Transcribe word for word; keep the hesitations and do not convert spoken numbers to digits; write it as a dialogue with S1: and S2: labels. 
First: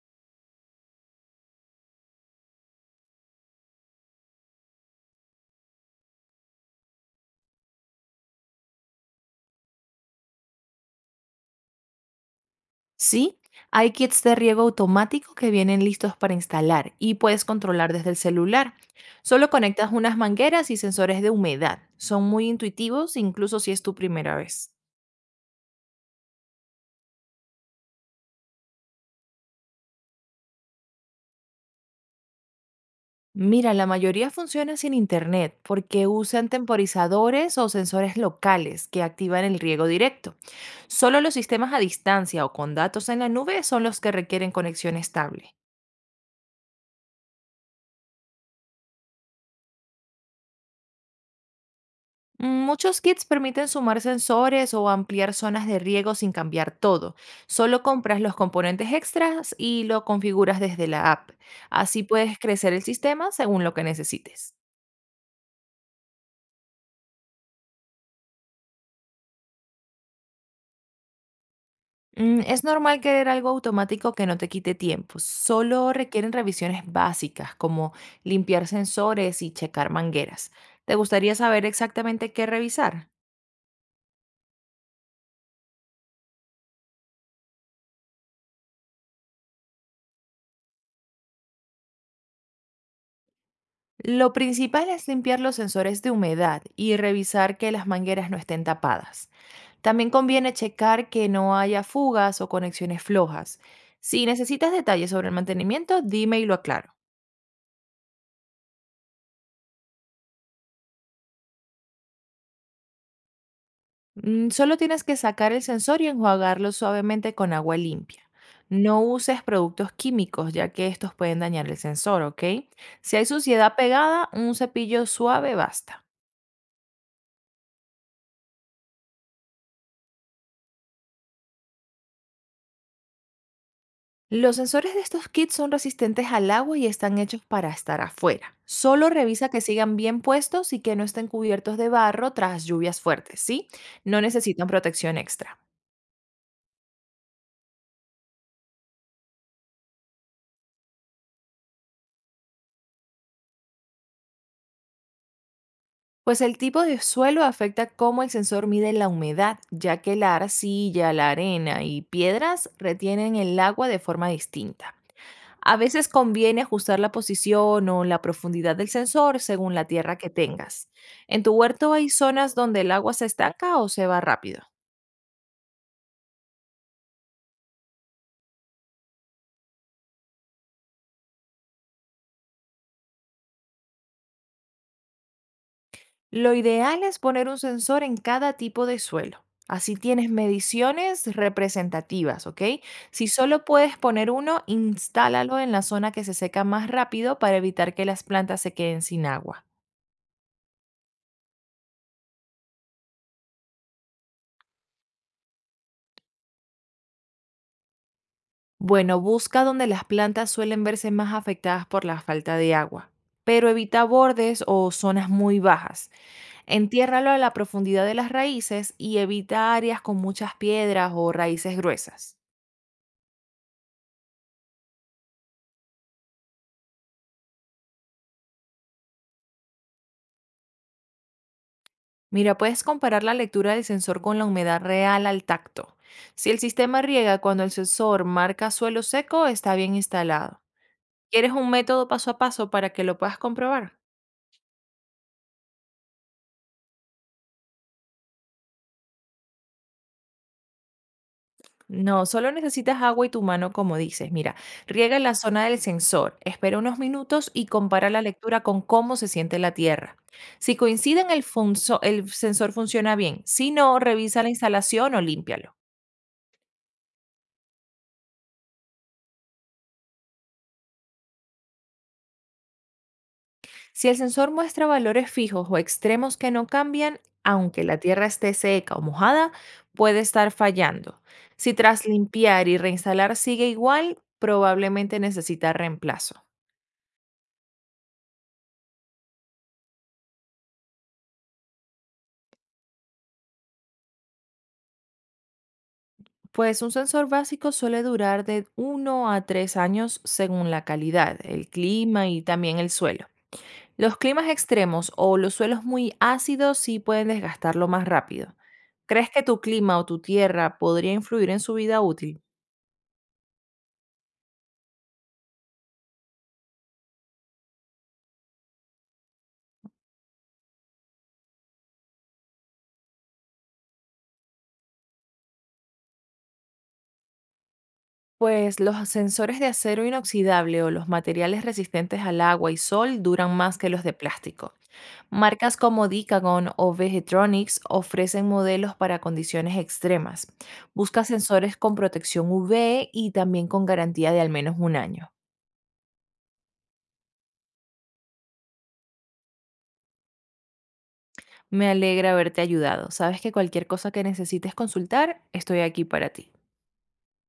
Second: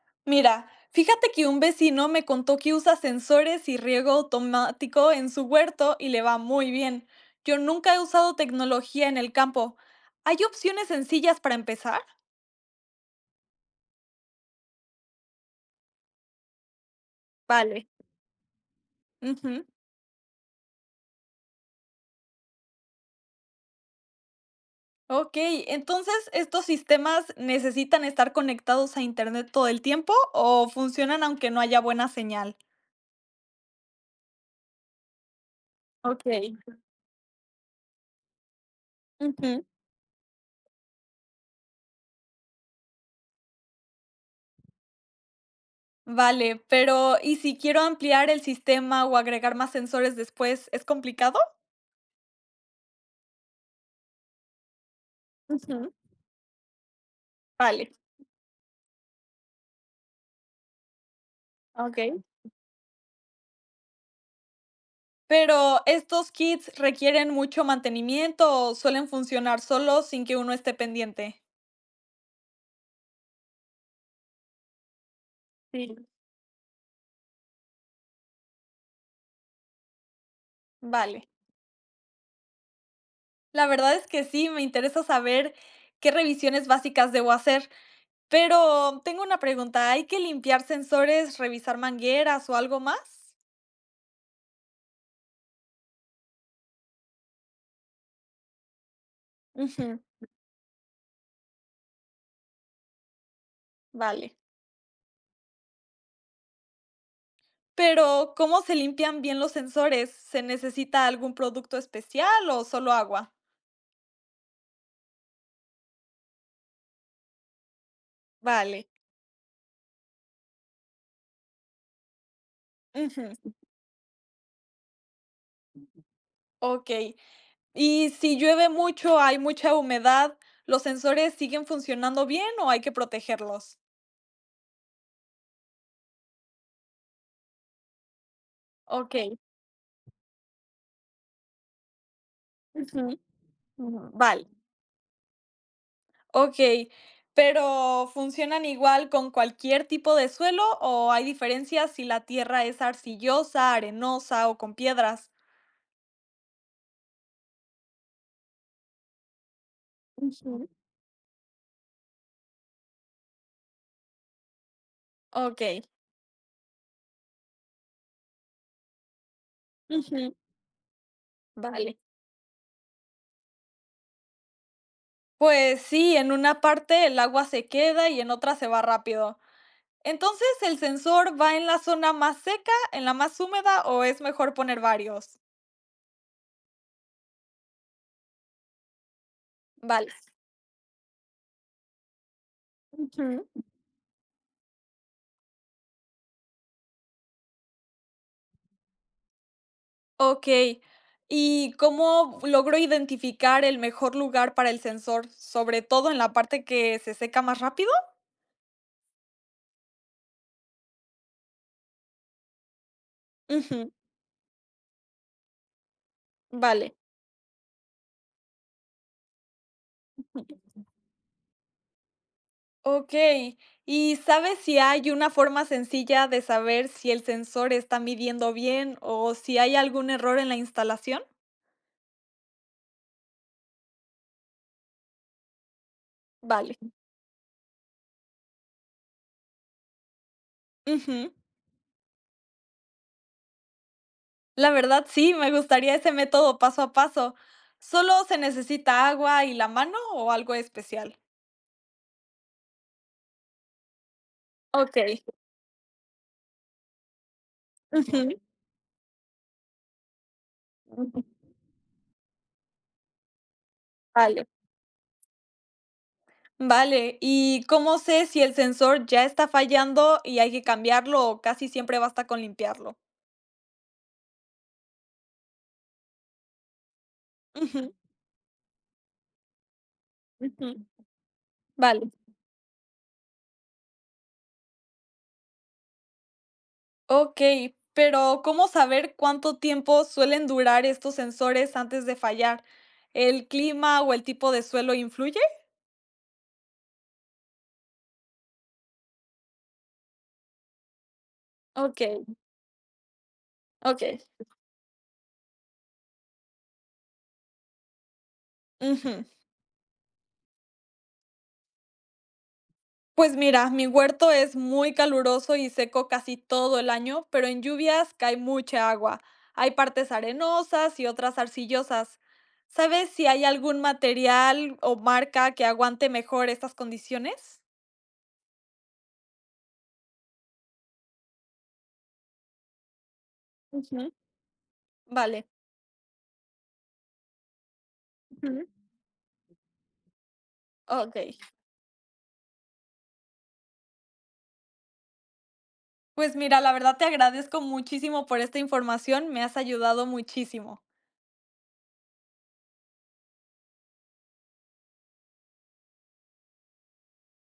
S1: Mira, fíjate que un vecino me contó que usa sensores y riego automático en su huerto y le va muy bien. Yo nunca he usado tecnología en el campo. ¿Hay opciones sencillas para empezar?
S2: Sí, hay kits de riego automático que vienen listos para instalar y puedes
S1: Vale.
S2: controlar desde el celular. Solo
S1: Ujú.
S2: conectas unas mangueras y sensores de humedad. Son muy intuitivos, incluso si es tu primera vez.
S1: Ok, entonces, ¿estos sistemas necesitan estar conectados a Internet todo el tiempo o funcionan aunque no haya buena señal?
S2: Mira, la mayoría funciona sin internet porque
S1: Ok.
S2: usan temporizadores o sensores locales que activan el
S1: Ujú.
S2: riego directo. Solo los sistemas a distancia o con datos en la nube son los que requieren conexión estable.
S1: Vale, pero ¿y si quiero ampliar el sistema o agregar más sensores después, es complicado?
S2: Muchos kits permiten sumar sensores o ampliar zonas de
S1: Ujú.
S2: riego sin cambiar todo. Solo
S1: Vale.
S2: compras los componentes extras y lo configuras desde la app.
S1: Ok.
S2: Así puedes crecer el sistema según lo que necesites.
S1: Pero, ¿estos kits requieren mucho mantenimiento o suelen funcionar solos sin que uno esté pendiente?
S2: Mm, Es normal querer algo automático que no te quite tiempo. Solo
S1: Sí.
S2: requieren revisiones básicas como limpiar sensores y checar mangueras. ¿Te
S1: Vale,
S2: gustaría saber exactamente qué revisar?
S1: la verdad es que sí, me interesa saber qué revisiones básicas debo hacer, pero tengo una pregunta, ¿hay que limpiar sensores, revisar mangueras o algo más?
S2: Lo principal es limpiar los sensores de humedad y revisar que las mangueras no estén tapadas.
S1: Ujú,
S2: También conviene checar que no haya fugas o conexiones flojas. Si
S1: vale.
S2: necesitas detalles sobre el mantenimiento, dime y lo aclaro.
S1: Pero, ¿cómo se limpian bien los sensores? ¿Se necesita algún producto especial o solo agua?
S2: Mm, Solo tienes que sacar el sensor y enjuagarlo suavemente con agua limpia.
S1: Vale.
S2: No uses productos químicos, ya que estos pueden dañar el sensor, ¿ok? Si hay
S1: Ujú,
S2: suciedad pegada, un cepillo suave basta.
S1: ok. Y si llueve mucho, hay mucha humedad, ¿los sensores siguen funcionando bien o hay que protegerlos?
S2: Los sensores de estos kits son resistentes al agua y están hechos para estar afuera. Solo
S1: Ok.
S2: revisa que sigan bien puestos y que no estén cubiertos de barro tras lluvias
S1: Ujú.
S2: fuertes, ¿sí?
S1: Ujú,
S2: No
S1: vale.
S2: necesitan protección extra.
S1: Ok. Pero ¿funcionan igual con cualquier tipo de suelo o hay diferencias si la tierra es arcillosa, arenosa o con piedras?
S2: Pues el tipo de suelo afecta cómo el sensor mide la humedad, ya que la
S1: Ujú.
S2: arcilla, la arena y piedras retienen el agua de forma distinta.
S1: Ok.
S2: A veces conviene ajustar la posición o la profundidad del sensor según la tierra que
S1: Ujú,
S2: tengas. ¿En tu huerto
S1: vale.
S2: hay zonas donde el agua se estanca o se va rápido?
S1: Pues sí, en una parte el agua se queda y en otra se va rápido. Entonces, ¿el sensor va en la zona más seca, en la más húmeda o es mejor poner varios?
S2: Lo ideal es poner un sensor en cada tipo de suelo. Así
S1: Vale.
S2: tienes mediciones representativas, ¿ok? Si
S1: Ujú.
S2: solo puedes poner uno, instálalo en la zona que se seca más rápido para evitar que las plantas se queden sin agua.
S1: Ok. ¿Y cómo logro identificar el mejor lugar para el sensor, sobre todo en la parte que se seca más rápido?
S2: Bueno, busca donde las plantas suelen verse más afectadas por la falta de agua, pero
S1: Ujú,
S2: evita bordes o zonas muy bajas.
S1: vale.
S2: Entiérralo a la profundidad de las raíces y evita áreas con muchas piedras o raíces gruesas.
S1: Ok. ¿Y sabes si hay una forma sencilla de saber si el sensor está midiendo bien o si hay algún error en la instalación?
S2: Mira, puedes comparar la lectura del sensor con la humedad real al tacto. Si el
S1: Vale.
S2: sistema riega cuando el sensor marca suelo seco, está bien instalado.
S1: Ujú.
S2: ¿Quieres un método paso a paso para que lo puedas comprobar?
S1: La verdad, sí, me gustaría ese método paso a paso. ¿Solo se necesita agua y la mano o algo especial?
S2: No, solo necesitas agua y tu mano, como dices. Mira,
S1: Ok,
S2: riega en la zona del sensor, espera unos minutos y compara
S1: ujú,
S2: la lectura con cómo se siente la tierra. Si coinciden, el, funso- el sensor funciona bien. Si no, revisa
S1: vale.
S2: la instalación o límpialo.
S1: Vale, ¿y cómo sé si el sensor ya está fallando y hay que cambiarlo o casi siempre basta con limpiarlo?
S2: Si el sensor muestra valores fijos o extremos que no cambian, aunque
S1: Ujú,
S2: la tierra esté seca o mojada, puede estar
S1: ujú,
S2: fallando. Si tras
S1: vale.
S2: limpiar y reinstalar sigue igual, probablemente necesita reemplazo.
S1: Ok, pero ¿cómo saber cuánto tiempo suelen durar estos sensores antes de fallar? ¿El clima o el tipo de suelo influye?
S2: Pues un sensor básico suele durar de uno a tres años según la calidad, el
S1: Ok,
S2: clima y también el suelo.
S1: ok.
S2: Los climas extremos o los suelos muy ácidos sí pueden desgastarlo más rápido.
S1: Ujú.
S2: ¿Crees que tu clima o tu tierra podría influir en su vida útil?
S1: Pues mira, mi huerto es muy caluroso y seco casi todo el año, pero en lluvias cae mucha agua. Hay partes arenosas y otras arcillosas. ¿Sabes si hay algún material o marca que aguante mejor estas condiciones?
S2: Pues los sensores de acero inoxidable o los materiales resistentes al agua y sol duran más que los de
S1: Ujú,
S2: plástico.
S1: vale,
S2: Marcas como Decagon o Vegetronics ofrecen
S1: ujú.
S2: modelos para condiciones extremas.
S1: Ok.
S2: Busca sensores con protección U V y también con garantía de al menos un año.
S1: Pues mira, la verdad te agradezco muchísimo por esta información, me has ayudado muchísimo.
S2: Me alegra haberte ayudado. Sabes que cualquier cosa que necesites consultar, estoy aquí para ti.